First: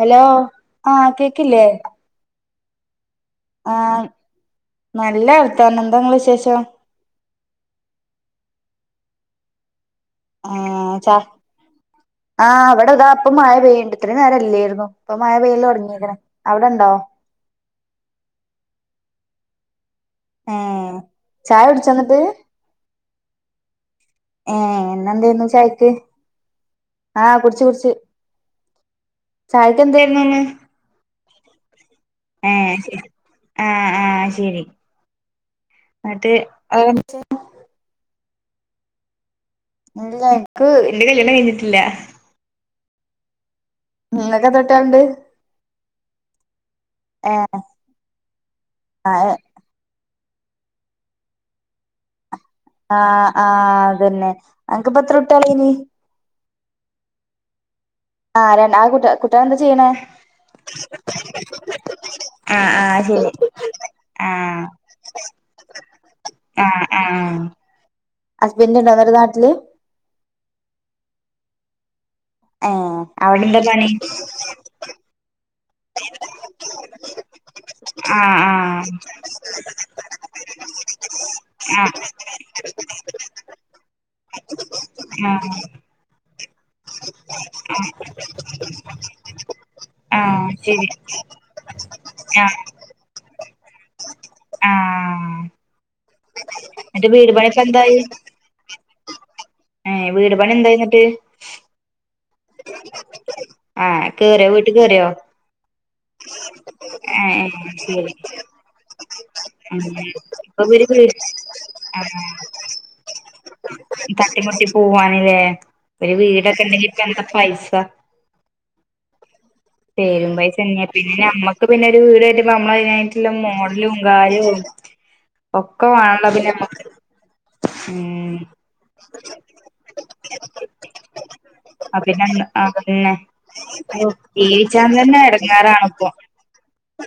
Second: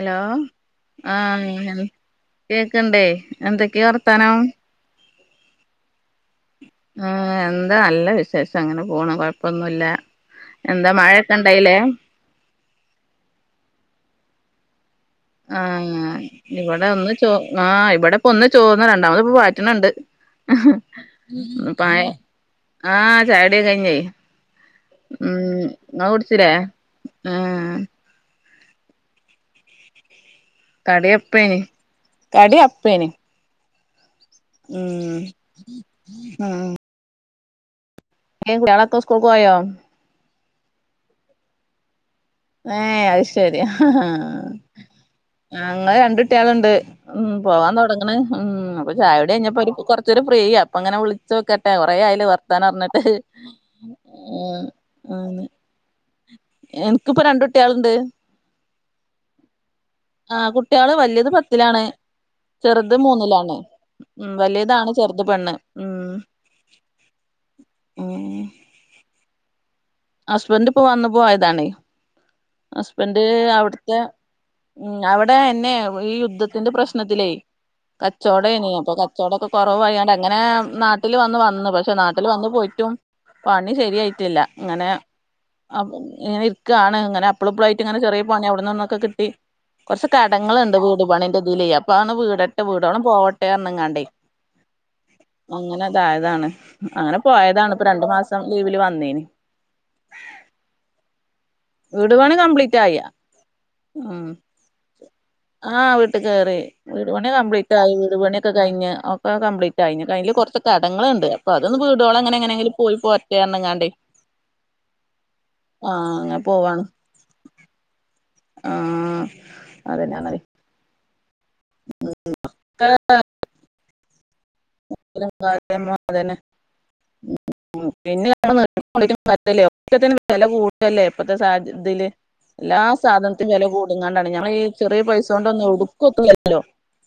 Hello ആഹ് കേക്കില്ലേ കേക്കണ്ടേ എന്തൊക്കെയാ ആഹ് വർത്താനം നല്ല വർത്താനം എന്താ നിങ്ങളെ വിശേഷം ആഹ് എന്താ നല്ല വിശേഷം അങ്ങനെ പോണു കൊഴപ്പൊന്നുമില്ല എന്താ ആഹ് ചാ മഴൊക്കെ ഇണ്ടായില്ലേ ആഹ് ഇവിടെതാ ഇപ്പ മഴ പെയ്യണ്ട് ഇത്ര നേരംല്ലായിരുന്നു. ഇപ്പൊ മഴ പെയൽ തുടങ്ങിരിക്കണ് അവിടെണ്ടോ ച്ചൊ ആ ഇവിടെപ്പൊ ഒന്ന് ചോർന്ന് രണ്ടാമത് ഇപ്പ പാറ്റണണ്ട് ഏഹ് ചായ കുടിച്ചോ പായ ഇന്നട്ട് ആഹ് ചായകുടിയൊക്ക കഴിഞ്ഞേ ഏഹ് ഇന്നെന്തേയിരുന്നു ഉം ചായക്ക് ഇങ്ങള് കുടിച്ചില്ലേ ആഹ് കുടിച്ച് കുടിച്ച് ചായക്ക് എന്തായിരുന്നുന്ന് കടിയപ്പേന് കടിയ ശരി അപ്പേന് ആഹ് ആഹ് ശരി ഉം ഇന്നട്ട് ആഹ് [unintelligible] ഏ കൂട്ടി കളൊക്ക സ്‌കൂളിക്ക് പോയോ ഇല്ല എനിക്ക് എന്റെ കല്യാണം കഴിഞ്ഞിട്ടില്ല ഏഹ് അത് ശരി ഇങ്ങക്ക് എത്ര കുട്ട്യാള്ണ്ട് അങ്ങന രണ്ട് കുട്ടികളുണ്ട് ഉം ഏഹ് പോവാൻ തുടങ്ങണ് ഉം അപ്പൊ ചായ ആഹ് കുടി കഴിഞ്ഞപ്പോ കൊറ ച്ച് ഒരു ഫ്രീയാ അപ്പ അങ്ങനെ വിളിച്ച് നോക്കട്ടെ കുറെ ആയലൊ വർ ത്താനം പറഞ്ഞിട്ട് ആഹ് അതന്നെ ഉം അനക്ക്പ്പ എത്ര ഉം കുട്ട്യാളേനി എനിക്കിപ്പ രണ്ട് കുട്ടികളുണ്ട് ആ ര ആ കുട്ട കുട്ടികൾ എന്താ ചെയ്യണേ ആഹ് കുട്ടികള് വലിയത് പത്തിലാണ് ആ ആ ചെറുത് ശരി മൂന്നിലാണ് ഉം ആ വലിയത് ആണ് ചെറുത് പെണ്ണ് ഉം ഉം ഹസ്ബന്റ് ഉണ്ടാ അന്നേരം നാട്ടില് ഹസ്ബന്റ് ഇപ്പോ വന്നു പോയതാണ്. ഏ ഹസ്ബന്റ് അവിടെ എന്താ പണി അവിടുത്തെ ഉം അവിടെ എന്നെയെ ഈ യുദ്ധത്തിന്റെ പ്രശ്നത്തിലേ ആ ആ കച്ചവടേയ്ന് അപ്പൊ കച്ചവടൊക്കെ കുറവായൊണ്ട് അങ്ങനെ നാട്ടില് വന്ന് ആ പക്ഷെ നാട്ടില് വന്നു പോയിട്ടും പണി ശരിയായിട്ടില്ല ഇങ്ങനെ ആ ഇങ്ങനെ ക്ക് ആണ് അങ്ങനെ അപ്പളപ്പളായിട്ട് ഇങ്ങനെ ചെറിയ പണി അവിടന്ന് ഇവിടുന്നൊക്കെ കിട്ടി കുറച്ച് ആ കടങ്ങളളുണ്ട് ശരി വീട് പണിന്റെതിലേ അപ്പാണ് ആ വീടാൻ ഇട്ട വീടോണം പോവട്ടെന്നങ്ങാണ്ടേ ആ അങ്ങനെ അതായതാണ് എന്നിട്ട് അങ്ങനെ വീട് പണി ഇപ്പ പോയതാണ് ഇപ്പൊ രണ്ടു മാസം ലീവില് വന്നേന് ഏഹ് വീട് പണി എന്തായിന്നിട്ട് വീടു പണി കംപ്ലീറ്റ് ആയ. ആഹ് കേറിയോ വീട്ടിൽ കേറിയോ. ആ വീട്ടിൽ കേറി. വീട് ഏ പണി കപ്ലീറ്റ് ആയി ശരി വീട് പണിയൊക്കെ കഴിഞ്ഞ്. ഒക്കെ കംപ്ലീറ്റായി. ഇനി കഴിഞ്ഞ് ഇപ്പൊ കൊറച്ച് ഇവര് വീട് കടങ്ങൾണ്ട് അപ്പൊ അതൊന്ന് ആ വീടോളം അങ്ങനെ എങ്ങനെങ്കിലും പോയി പോരട്ടെ പറഞജ്ങ്ങാണ്ട് തട്ടിമുട്ടി പോവാണ് ലേ ഒരു അങ്ങനെ വീടൊക്കെ പോവാണ് ഇണ്ടെങ്കി ഇപ്പ എന്താ പൈസ ആഹ് പേരും അതന്നെയാണത് പൈസന്നെ പിന്നെ അമ്മ പിന്നെ ഒരു വീട് ആയിട്ട് നമ്മളതിനായിട്ടുള്ള മോഡലും കാര്യവും [unintelligible] ഒക്കെ വേണല്ലോ പിന്നെ നമ്മക്ക് ഉം അല്ല ഒക്കത്തിനും വില കൂടല്ലേ ഇപ്പഴത്തെ സാഹച അഹ് ഇതില് പിന്നെ എല്ലാ അതന്നെ സാധനത്തിനും വില കൂടുങ്ങാണ്ടാണ് ഞങ്ങള് ഈ ജീവിച്ചാൻ ചെറിയ തന്നെ പൈസ കൊണ്ട് ഒനും എവിടക്കും എടങ്ങാറാണിപ്പൊ എത്തുല്ലല്ലോ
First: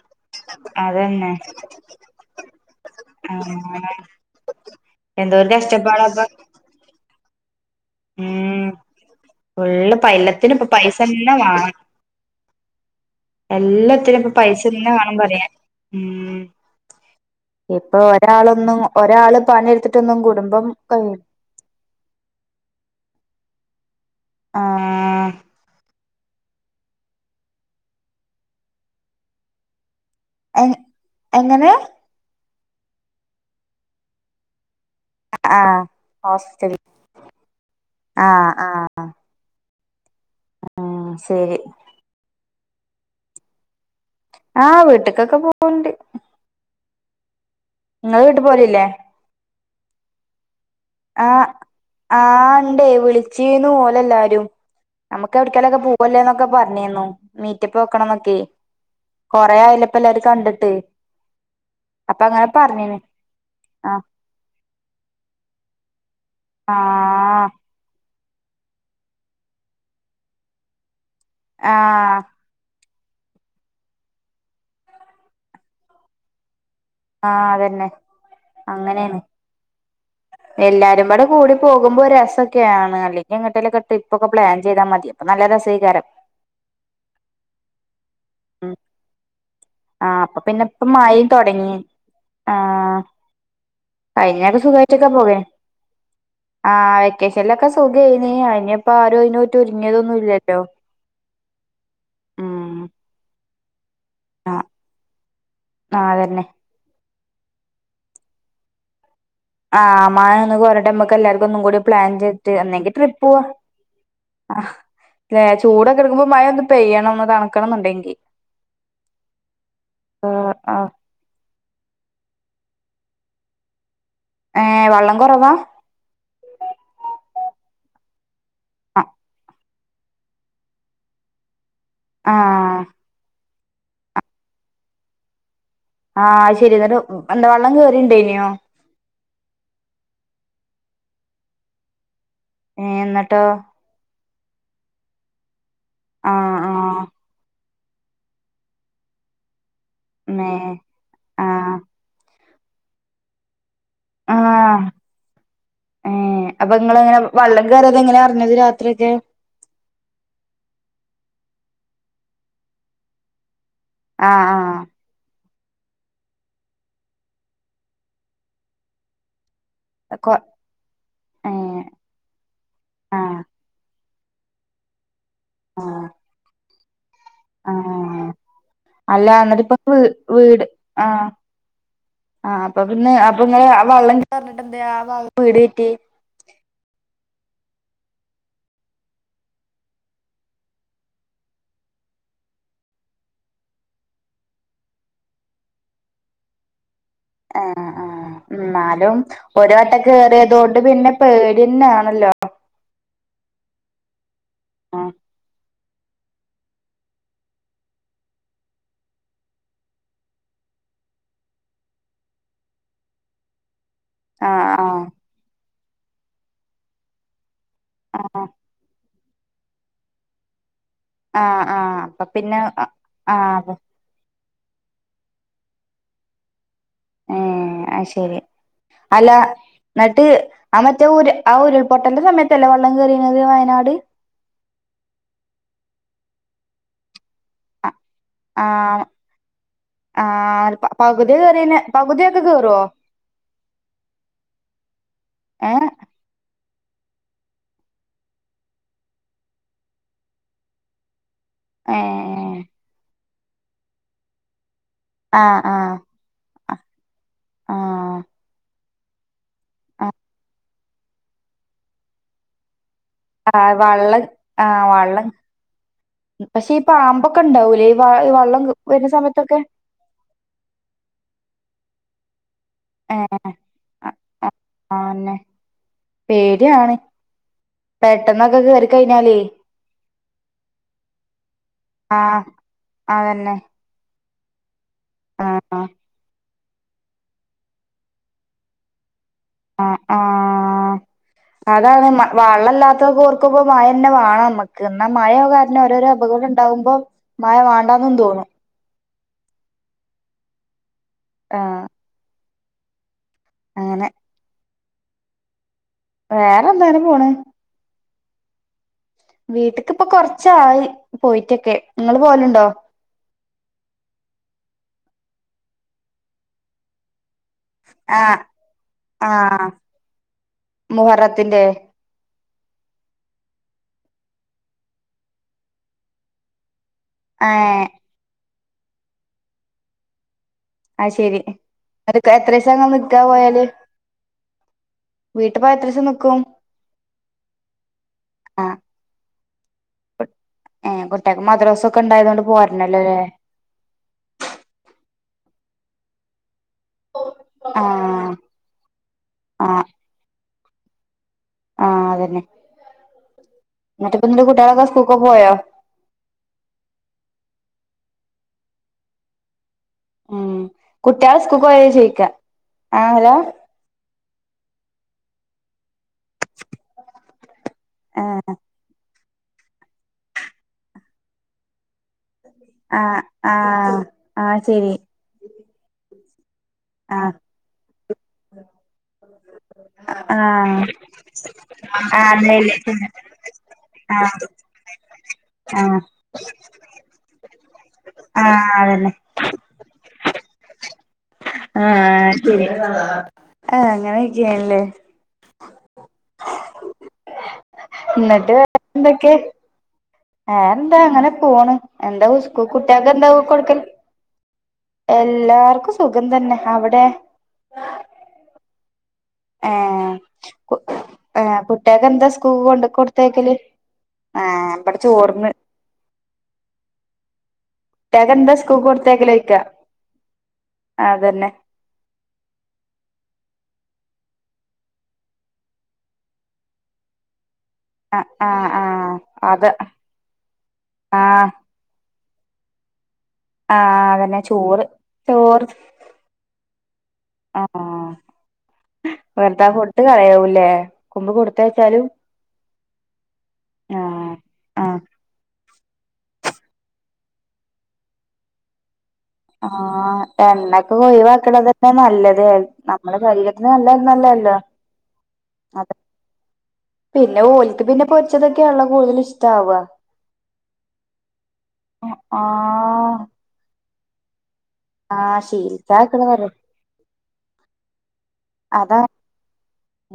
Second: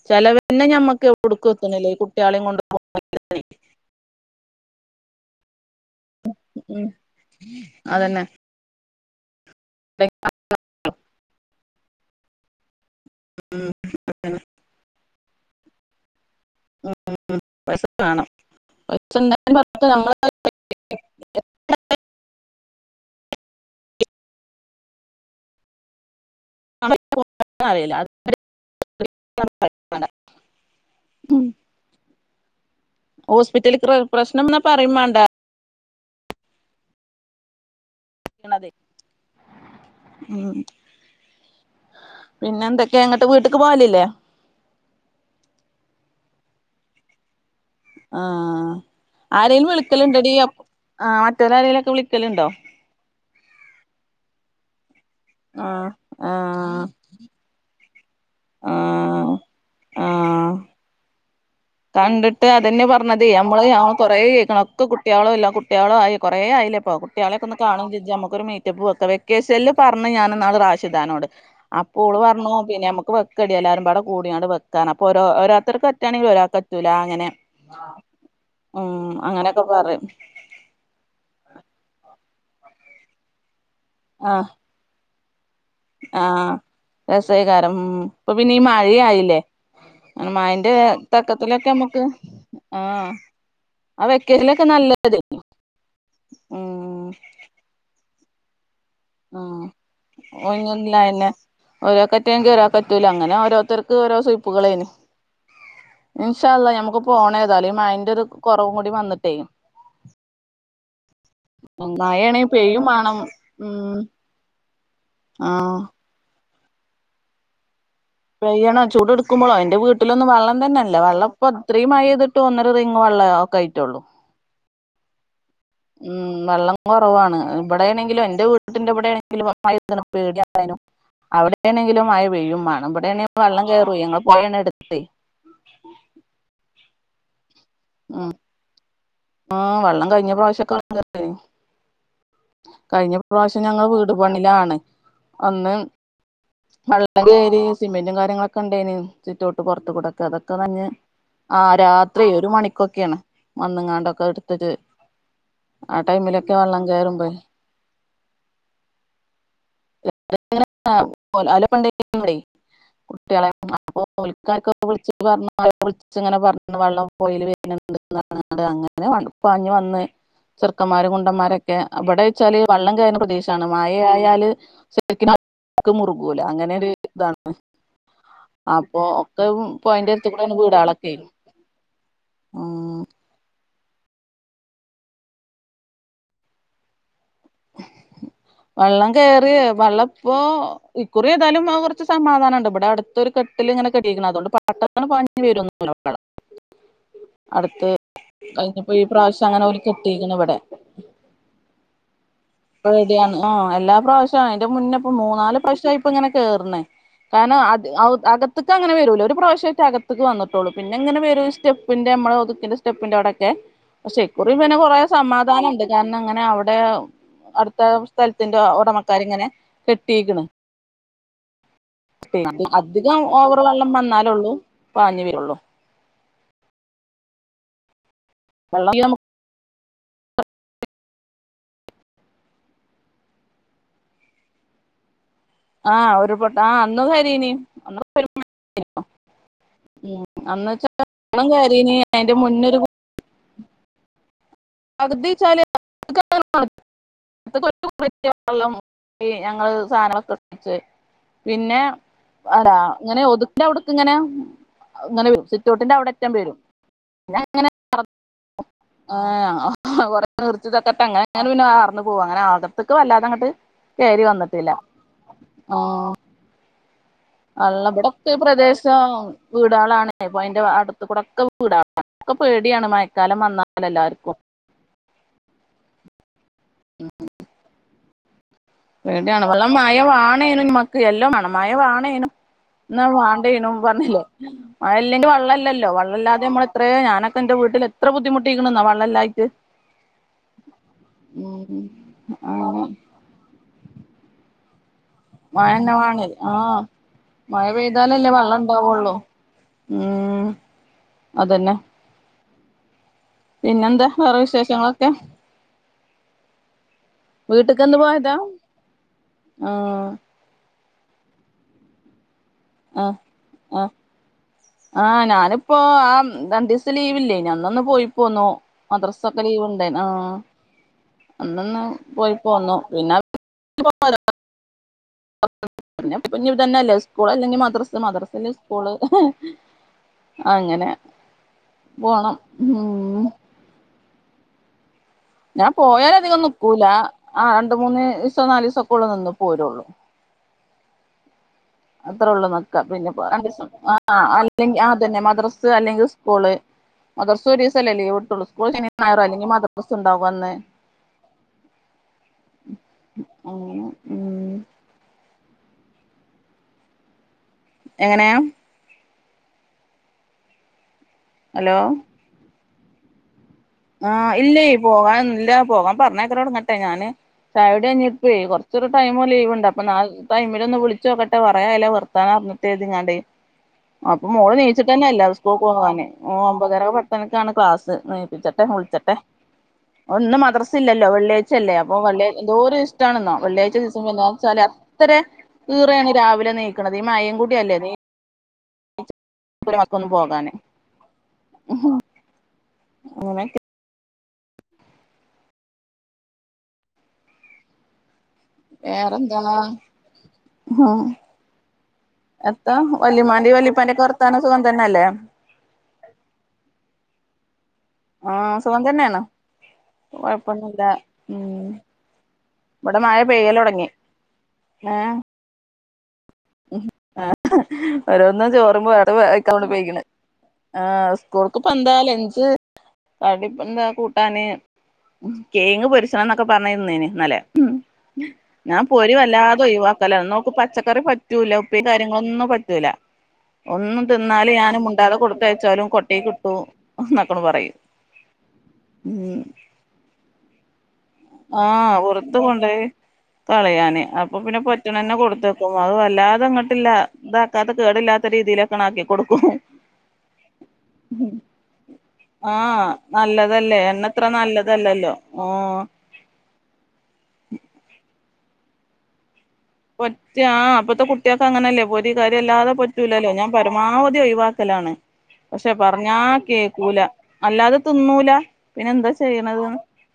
ചിലവേന്നെ ഞമ്മക്ക് അതന്നെ എവിടേക്കു എത്തുന്നില്ല ഈ കുട്ടികളെയും കൊണ്ട് ആഹ് എന്തോ ഒരു കഷ്ടപ്പാട ഉം അതന്നെ ഉം ഫുള്ള് പ പൈസ എല്ലത്തിന് ഇപ്പ പൈസന്നെ വാണം എല്ലാത്തിനും ഇപ്പ പൈസന്നെ വേണം ന്ന്‌ പറയാൻ ഉം ഇപ്പൊ വേണം ഒരാളൊന്നും പൈസ ഒരാള് പണിയെടുത്തിട്ടൊന്നും കുടുംബം കഴി ആഹ് [unintelligible] വേണ്ട എ എങ്ങനെ ഹോസ്പിറ്റല പ്രശ്നംന്നാ പറയും വേണ്ട ആഹ് ഹോസ്റ്റൽ ആഹ് ആഹ് ഉം പിന്നെ എന്തൊക്കാ അങ്ങട്ട് വീട്ടക്ക് പോവലല്ലേ ആഹ് വീട്ടക്കൊക്കെ പോവണ്ട് ഇങ്ങള് വീട്ട് ആഹ് പോവലില്ലേ ആരെലും വിളിക്കലുണ്ടടീ ആ മറ്റൊരാരേലും ഒക്കെ വിളിക്കലുണ്ടോ ണ്ടേ വിളിച്ചുന്ന് ഓല് എല്ലാരും നമുക്ക് എവിടക്കാലൊക്കെ ആഹ് പോവല്ലേ എന്നൊക്കെ ആഹ് പറഞ്ഞിന്നു മീറ്റപ്പ് വക്കണം ന്നൊക്കെ ആഹ് കൊറ ആയല്ലപ്പ എല്ലാരും ആഹ് കണ്ടിട്ട് അപ്പൊ അങ്ങനെ കണ്ടിട്ട് അതന്നെ പറഞ്ഞീന് പറഞ്ഞത് നമ്മള് ആഹ് കൊറ കണക്ക് കുട്ടികളോ ഇല്ല കുട്ടികളോ ആയി കുറെ ആയില്ല ഇപ്പൊ കുട്ടേലൊക്കെ ആഹ് ഒന്ന് കാണു ചെജ്ജാ മ്മക്കൊരു പോത്തേ വെക്കേഷനിൽ പറഞ്ഞു ഞാനിന്നാല് റാഷിദനോട് അപ്പോ ഓള് ആഹ് പറഞ്ഞു പിന്നെ നമുക്ക് വെക്കടി എല്ലാരുംപാടെ കൂട്യണ്ട് വെക്കാറഞ്ഞ [unintelligible] തുല അങ്ങനെ ആഹ് അതന്നെ ഉം അങ്ങനേണ് അങ്ങനെയൊക്കെ പറയും എല്ലാരും പാടെ കൂടി പോകുമ്പോ രസക്കെയാണ് അല്ലെങ്കിൽ എങ്ങട്ടേലൊക്കെ ട്രപ്പ്ക്കെ ആഹ് പ്ലാൻ ചെയ്താ മതി അപ്പ നല്ല രസയ്ക്കാരം ആഹ് രസായികരം ഉം ഇപ്പൊ പിന്നെ ഈ ഉം മഴ ആയില്ലേ ആഹ് അപ്പൊ പിന്നെ ഇപ്പ മായയും തൊടങ്ങി നമ്മുക്ക് ആഹ് ആ കഴിഞ്ഞൊക്കെ വെക്കേഷനിലൊക്കെ നല്ല സുഖായിച്ചൊക്കെ പോവേ ആ ഉം വെക്ക ചിലൊക്കെ സുഖംമായിന അനിപ്പൊ ആരോ അതിനോട്ട ഒരുങ്ങിയതൊന്നും ഇല്ലല്ലോ ല്ലന്നെ ഓരോ കറ്റങ്കിൽ ഒരാ ഉം കറ്റൂല്ല അങ്ങനെ ഓരോത്തർക്ക് ഓരോ ആഹ് സുയ്‌പകലെന്നു ആഹ് അതന്നെ ഇൻശാഅല്ലാഹ്‌ ഞമ്മക്ക് പോണേതാലും ഈ മയിന്റെ ഒരു കുറവും കൂടി വന്നിട്ടേ ആഹ് മയോന്ന് കൊറേട്ടെ ന്നിട്ട് അമ്മക്ക് എല്ലാർക്കും ഒന്നുംടി പ്ലാൻ മഴയാണെങ്കി ചെയ്ട്ട് പെയ്യും ഒന്നെങ്കി മാണം ട്രിപ്പ് പോവാ ഉം ല്ല ആഹ് ചൂടൊക്കെ എടുക്കുമ്പോ മയ ഒന്ന് പെയ്യണംന്ന് തണുക്കണംന്നുണ്ടെങ്കിൽ പയ്യണോ ചൂട് എടുക്കുമ്പോഴോ എന്റെ വീട്ടിലൊന്ന ആഹ് വള്ളം തന്നെയ ആഹ് അല്ല വള്ളം ഇപ്പൊ ഇത്രയും മഴ പെതിട്ട് ഒന്നര റിങ് വള്ള ഒക്കെ ആയിട്ടുള്ളൂ ഏഹ് വള്ളം കുറവാ ഉം വെള്ളം കുറവാണ് ഇവിടെ ആണെങ്കിലും എന്റെ വീട്ടിന്റെ ആഹ് ഇവിടെണെങ്കിലും മഴ പേടിയായാനും അവിടെ ആണെങ്കിലും മഴ പെയ്യും ആഹ് വേണം ഇവിടെണെ വെള്ളം കേറൂ ഞങ്ങൾ പോയാണ് എടുത്തേ ആഹ് ശരി എന്നട്ട് എന്താ വള്ളം കേറിന്റെയിനോ ആ വള്ളം കയ്ഞ്ഞ പ്രാശ്യോക്കെ [inaudible] ഏഹ് കഴിഞ്ഞ എന്നിട്ടോ പ്രാവശ്യം ഞങ്ങള് വീട് പണിലാണ് അന്ന് ആ വള്ളം കേരി സിമെന്റും കാര്യങ്ങളൊക്കെണ്ടായന് സിറ്റോട്ട് പൊർത്ത്ക്കൂടൊക്കെ മേ അതൊക്കെ നൻഞ്ഞ് ആ ആഹ് രാത്രി ഒരു മണിക്കൊക്കെണ് വന്ന്ങ്ങാണ്ട് പ്പൊ അട്ത്തൊര് ആഹ് ആ ടൈമിലൊക്കെ വെള്ളം കേയറുമ്പഴേ ള്ളം കേറിയേത് എങ്ങനെ അറിഞ്ഞത് രാത്രിയൊക്കെ [inaudible] [inaudible] വിൾച്ച് [unintelligible] ആ വള്ളം പൊയേ ല് വര്ന്ണ്ട് അങ്ങനെ പാഞ് വന്ന് [inaudible] ചെർക്കമ്മാര് ഏ കുണ്ടന്മാരൊക്കെ വടെച്ചാല് വള്ളം ആ കേറുന്ന പ്രദേശാണ് മയയാല് ആ [inaudible] അങ്ങനൊരു ഇതാണ് ആ അപ്പൊ അല്ല ഒക്കെ എന്നിട്ടിപ്പ വീ പൊയന്റെ എട്ത്തുകൂടാണെ വീട് ആ വീടാളൊക്കെ ആ അപ്പൊ ആഹ് പിന്നെ അപ്പൊങ്ങള് വള്ളം [unintelligible] പർഞ്ട്ടെന്തെ അ ഭാഗം വീട് കേറ്റി [inaudible] വള്ളം കേറി വള്ളംപ്പോ ഇക്കുറി ഏതായാലും കൊർച്ച് സമാധാനണ്ട് ഇവടെ അട് തൊരു കെട്ടില്ങ്ങനെ കെട്ടീക്ക്ണ് അതോണ്ട് [unintelligible] ആ ആ കഴിഞ്ഞപ്പോ ഈ ന്നാലും പ്രാവശ്യം അങ്ങനെ ഒരു ഓല് വട്ടം കെട്ടിക്ക്ണ് ഇവിടെ കേറിയേതോണ്ട് പിന്നെ പേടിന്നാണല്ലോ പേടിയാണ് ആ എല്ലാ പ്രാശ്യം അയ്ന്റെ മുന്നെപ്പോ മൂന്നാല് പ്രാശ്യായി ഇപ്പങ്ങനെ കേറ്ന് കാരണം അത് അകത്ത്ക്കങ്ങനെ വരൂല ഒരു പ്രാശ്യേറ്റം അകത്ത്ക്ക് വന്ന്ട്ടൊള്ളൂ പിന്നെങ്ങനെ വെരും സ്റ്റെപ് പ്പിന്റെ മ്മള് ഒതുക്കിന്റെ സ്റ്റെപ്പിന്റടൊക്കെ ക്ഷേ ആ ആ ഇക്കുറി പിന്നെ കൊറെ സമാധാനണ്ട് കാരണം അങ്ങനെ അവടെ അട് ത്തെ ആ സ്ഥലത്തിന്റെ ഒടമക്കാര്ങ്ങനെ കെട്ടിക്ക്ണ് ആ ആ അപ്പൊ പിന്നെ അധികം ആ ഓവർ വെള്ളം വന്നാലൊള്ളു പാഞ് വെരൊള്ളൂ ആ അത് ശെരി [inaudible] അല്ല ന്ന്ട്ട് ആ മറ്റേ ഉരു ആ ഉരുൾപൊട്ടൽന്റെ സമയത്തല്ലേ വള്ളം കേറീന്നത് വയനാട് ആ ഉരുൾ പൊട്ട ആ അന്ന് കരീന് ആ ആ വെള്ളം പകുതി കേറിന് കയറീന് അതിന്റെ പകുതിയൊക്കെ മുന്നൊരു കേറോ പകുതിച്ചാല് [unintelligible] ഞങ്ങള് [inaudible] പിന്നെ ഏഹ് അതാ ഇങ്ങനെ ഒതുക്ക്ന്റെ അവ്ട്ക്ക് ങ്ങനെ ഇങ്ങനെ ആഹ് ആഹ് സിറ്റോട്ടിന്റെ അവടെ റ്റം വെരും [unintelligible] [unintelligible] ആഹ് അകത്ത്ക്ക് വല്ലാ തങ്ങട്ട് ആഹ് കേറി വള്ളം വന്ന്ട്ട്ല്ല ആ പക്ഷേ ഈ പാമ്പൊക്കെ ണ്ടാവൂലേ വെള്ളം ഈ വ വള്ളം വെര്ന്ന സമയത്തൊക്കെ പ്പൊ പൊയന്റെ അട്ത്ത്ക്കൂടൊക്കെ വീട ക്ക് പേടിയാണ് മയക്കാലം ഏഹ് വന്നാലെല്ലാർക്കും ആന്നെ പേടിയാണ് പെട്ടെന്നൊക്കെ കേറി കഴിഞ്ഞാലേ പേടിയാണ് വള്ള മഴ വാണേനും മ്മക്ക് എല്ലോം വാണം മഴ വാണേനും ആഹ് ന്നാ അതന്നെ വാണ്ടേനും പർഞ്ഞില്ലേ മയല്ലെങ്കി ആഹ് വള്ളല്ലല്ലോ വള്ളല്ലാതെ നമ്മള് ത്രേ ഞാനൊക്കെ ന്റെ വീട്ടില് എത്ര ബുദ്ധിമുട്ടിക്ക്ണ്ന്നോ വള്ളല്ലായിട്ട് അ ആ ഉം അതാണ് മ ആഹ് വള്ളല്ലാത്തോൽക്ക് ഒർ ക്കുമ്പൊ മയെന്നെ വാണം നമ്മ ക്ക് മഴകാരണം മഴന്നെ ഓരോരോ വാണേ ആഹ് അപകടംണ്ടാമ്പോ മഴ വാണ്ടാന്നും തോന്നും ഉണ്ടാവുള്ളു ഉം അതന്നെ ആഹ് പിന്നെന്താ അങ്ങനെ വേറെ വിശേഷങ്ങളൊക്കെ? വേറെന്ത ങ്ങനെ പോണ് വീട്ടിക്ക് എന്ന് പോയതാ വീട്ട്ക്ക് ഇപ്പൊ ആഹ് കൊറച്ചായി പോയിട്ടൊക്കെ നിങ്ങള് പോവലുണ്ടോ ആഹ് ആഹ് ആഹ് ഞാനിപ്പോ ആഹ് രണ്ടീസം ലീവില്ലേന അന്ന് അന്ന് പോയി ആഹ് പോന്നു മദ്രസൊക്കെ ലീവ് ആഹ് ഉണ്ടേന് ആഹ് മുഹറത്തിന്റെ അന്നന്ന് പോയി പോന്നു പിന്നെ [unintelligible] പിന്നെ ഇതന്നെ അല്ലെ സ്കൂൾ അല്ലെങ്കിൽ ഏഹ് മദ്രസ മദ്രസ ഇല്ലേൽ സ്കൂള് അങ്ങനെ അത് ശരി അതൊക്കെ പോണം എത്രീസാ ഇങ്ങള് നിക്കാ ഉം പോയാല് വീട്ട് ഞാൻ പോയാ എത്രീസം പോയാല് നിക്കും അധികം നിക്കൂല ആ രണ്ട് മൂന്ന് ദിവസം നാല് ദിവസം ഒക്കെ ഉള്ളൂ നിന്ന് പോരുള്ളൂ ഏ കുട്ടികൾക്ക് മദ്രസ അത്രേള്ളൂ നിക്ക പിന്നെ പോ രണ്ടീസം ആഹ് അല്ലെങ്കി ആതന്നെ മദ്രസ്സ് അല്ലെങ്കിൽ സ്കൂള് മദ്രസ് ഒരെസല്ലേ ലീവ് ആഹ് കിട്ടുള്ളൂ സ്കൂൾ ഞായറോ അല്ലെങ്കി ആഹ് മദ്രസ്സ് ഉണ്ടാവകും അന്ന് ആഹ് അതന്നെ അങ്ങനെ ന്നിട്ടിപ്പം എ ഉം കുട്ടികളൊക്കെ സ്കൂൾക്കൊക്കെ പോയോ? എങ്ങനെ? ഉം കുട്ടിയള് സ്കൂൾക്ക് ഹലോ പോയോ ചോയിക്ക ആഹ് ഹലോ ആഹ് ഇല്ലേ പോകാ ഇല്ല പോകാൻ പറഞ്ഞേക്കലൊടങ്ങട്ടെ ഞാന് ചായുടി കഴിഞ്ഞപ്പെ ആഹ് കുറച്ചൊരു ടൈം മു ലീവുണ്ട് അപ്പൊ നാളത്തെ ടൈമിൽ ഒന്ന് വിളിച്ച് നോക്കട്ടെ പറയാല്ലെ വർത്തന ർഞ്ഞി ചെയ്ത്ങ്ങാണ്ടെ ആഹ് ആഹ് അപ്പൊ മോള് ആഹ് ശരി നീച്ചിട്ടന്നെ ഇല്ല സ് പോകാനെ ഓന്ന് പറഞ്ഞ് ഒമ്പതര പത്ത് ആഹ് മണിക്കാണ് ക്ലാസ് എനീപ്പിച്ചട്ടെ വിളിച്ചട്ടെ ഓൻ ഇന്ന് മദ്രസ ആഹ് ഇല്ലല്ലോ വെള്ളിയഴ്ച അല്ലേ അപ്പൊ എന്തോരു ആഹ് ഇഷ്ടണെന്നോ വെള്ളിയഴച ദിവസം എന്താന്ന് ആഹ് വെച്ചാ ഇത്ര ആഹ് ഇറെണ് രാവിലെ നീക്ക്ണത് ഈ മഴം കൂടി അല്ലേ നീ ആഹ് അതന്നെ ഇപ്പം ഞാക്ക് ഒന്ന് പോകാന് [unintelligible] അങ്ങനെ ക്കെ ആഹ് അങ്ങനെയൊക്കെയാണല്ലേ ന്നിട്ട് വേറെന്താ? വേറെന്താ ആഹ് അങ്ങനെ പോണ് എന്താ സ്കൂ എത്താ കുട്ടിയക്കെന്താ വല്ലിമ്മാന്റേം കൊടുക്കല് വല്ലിപ്പാന്റെയൊക്കെ വർത്താനം സുഖം തന്നെയല്ലേ ല്ലാർക്കും സുഖം തന്നെ അവിടെ? ആഹ് സുഖം തന്നെയാണ് ഏഹ് കൊഴപ്പൊന്നുല്ല ഉം ഏഹ് കുട്ടികൾക്ക് എന്താ സ്കൂൾ കൊണ്ട് ഇവിടെ മഴ കൊടുത്തേക്കല് പെയ്യലൊടങ്ങി ആഹ് വടെ ചോർന്ന് ഉം ആഹ് കുട്ടികൾക്ക് ഓരോന്നും എന്താ സ്കൂൾ ചോറും വേറെ കൊടുത്തേക്കല് ചോദിക്കാ വേവിക്കാം ഉപയിക്ക്ണ് ആഹ് അതന്നെ സ്കൂൾക്ക് ന്താലെഞ്ച് തടിപ്പ ന്താ കൂട്ടാന് ഉം കേങ്ങ് പൊരിച്ചണം ന്നൊക്കെ പറഞ്ഞ് നിന്നീനി ഇന്നല്ലേ ഉം ആഹ് ആഹ് ഞാൻ പോരി ആഹ് വല്ലാതെ അത് ഒഴിവാക്കല നോക്ക് പച്ചക്കറി പ ആഹ് ഉപ്പി കാര്യങ്ങളൊന്നും പറ്റൂല്ല ഒന്നും ആഹ് അതന്നെ തിന്നാല് ഞാനും ചോറ് മുണ്ടാതെ ചോറ് കൊടുത്തയച്ചാലും കൊട്ടെകിട്ടൂ ന്നൊക്കെണ് പറയും ഉം വെർതെ ഫുഡ് കളയൂല്ലേ കുമ്പ് ആഹ് കൊടുത്തയച്ചാലും വെർതെ കൊണ്ടോയി കളയാന് അപ്പൊ പിന്നെ ആഹ് പെറ്റണന്നെ കൊടുത്ത അത് വല്ലാതെങ്ങോട്ടില്ല ഇതാക്കാത്ത കേടില്ലാത്ത രീതിയില് ക്കണക്കി കൊടുക്കും ആഹ് എണ്ണ ക്ക ഒഴിവാക്കണക്കെ തന്നെ നല്ലത് ആഹ് നമ്മടെ ശരീരത്തിന് നല്ലതല്ലേ എണ്ണ എണ്ണത്ര നല്ലയല്ലല്ലോ നല്ലതല്ലല്ലോ ആഹ് പിന്നെ ഓലിക്ക് പിന്നെ പൊരിച്ചതൊക്കെയണല്ലൊ കൂടുതൽ ഇഷ്ടവ പോരിച്ച ആ ഇപ്പഴത്തെ കുട്ടിക്ക് അങ്ങനെയല്ലേ പൊരി കരി അല്ലാതെ പ ആഹ് പറ്റൂലല്ലോ ഞാൻ പരമാവധി ഒഴിവാക്കലാണ് ആഹ് പക്ഷെ പറഞ്ഞ ശീലിച്ചാക്കണ് പറയും കേക്കൂല അല്ലാതെ തിന്നൂല പിന്നെ അതാ എന്താ ചെയ്യണത്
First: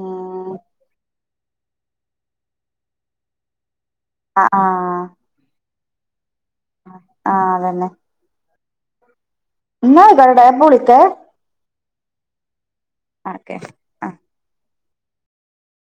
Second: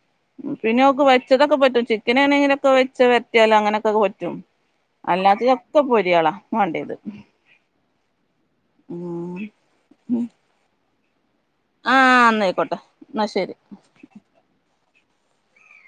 ഉം പിന്നെഓക്ക്. ചിക്കനൊക്കെ പറ്റും ചിക്കനൊക്കവെച്ച് വരറ്റ്യാല് അങ്ങനെക്കെ പറ്റും. ആഹ് ആഹ് എല്ലാത്തിനൊക്ക പൊരിയാളാ വാണ്ടേത്. ആഹ് അതന്നെ ന്നബടെ ബളിക്കെ ആഹ് ന്നയിക്കോട്ടെ. ഓക്കെ. ആ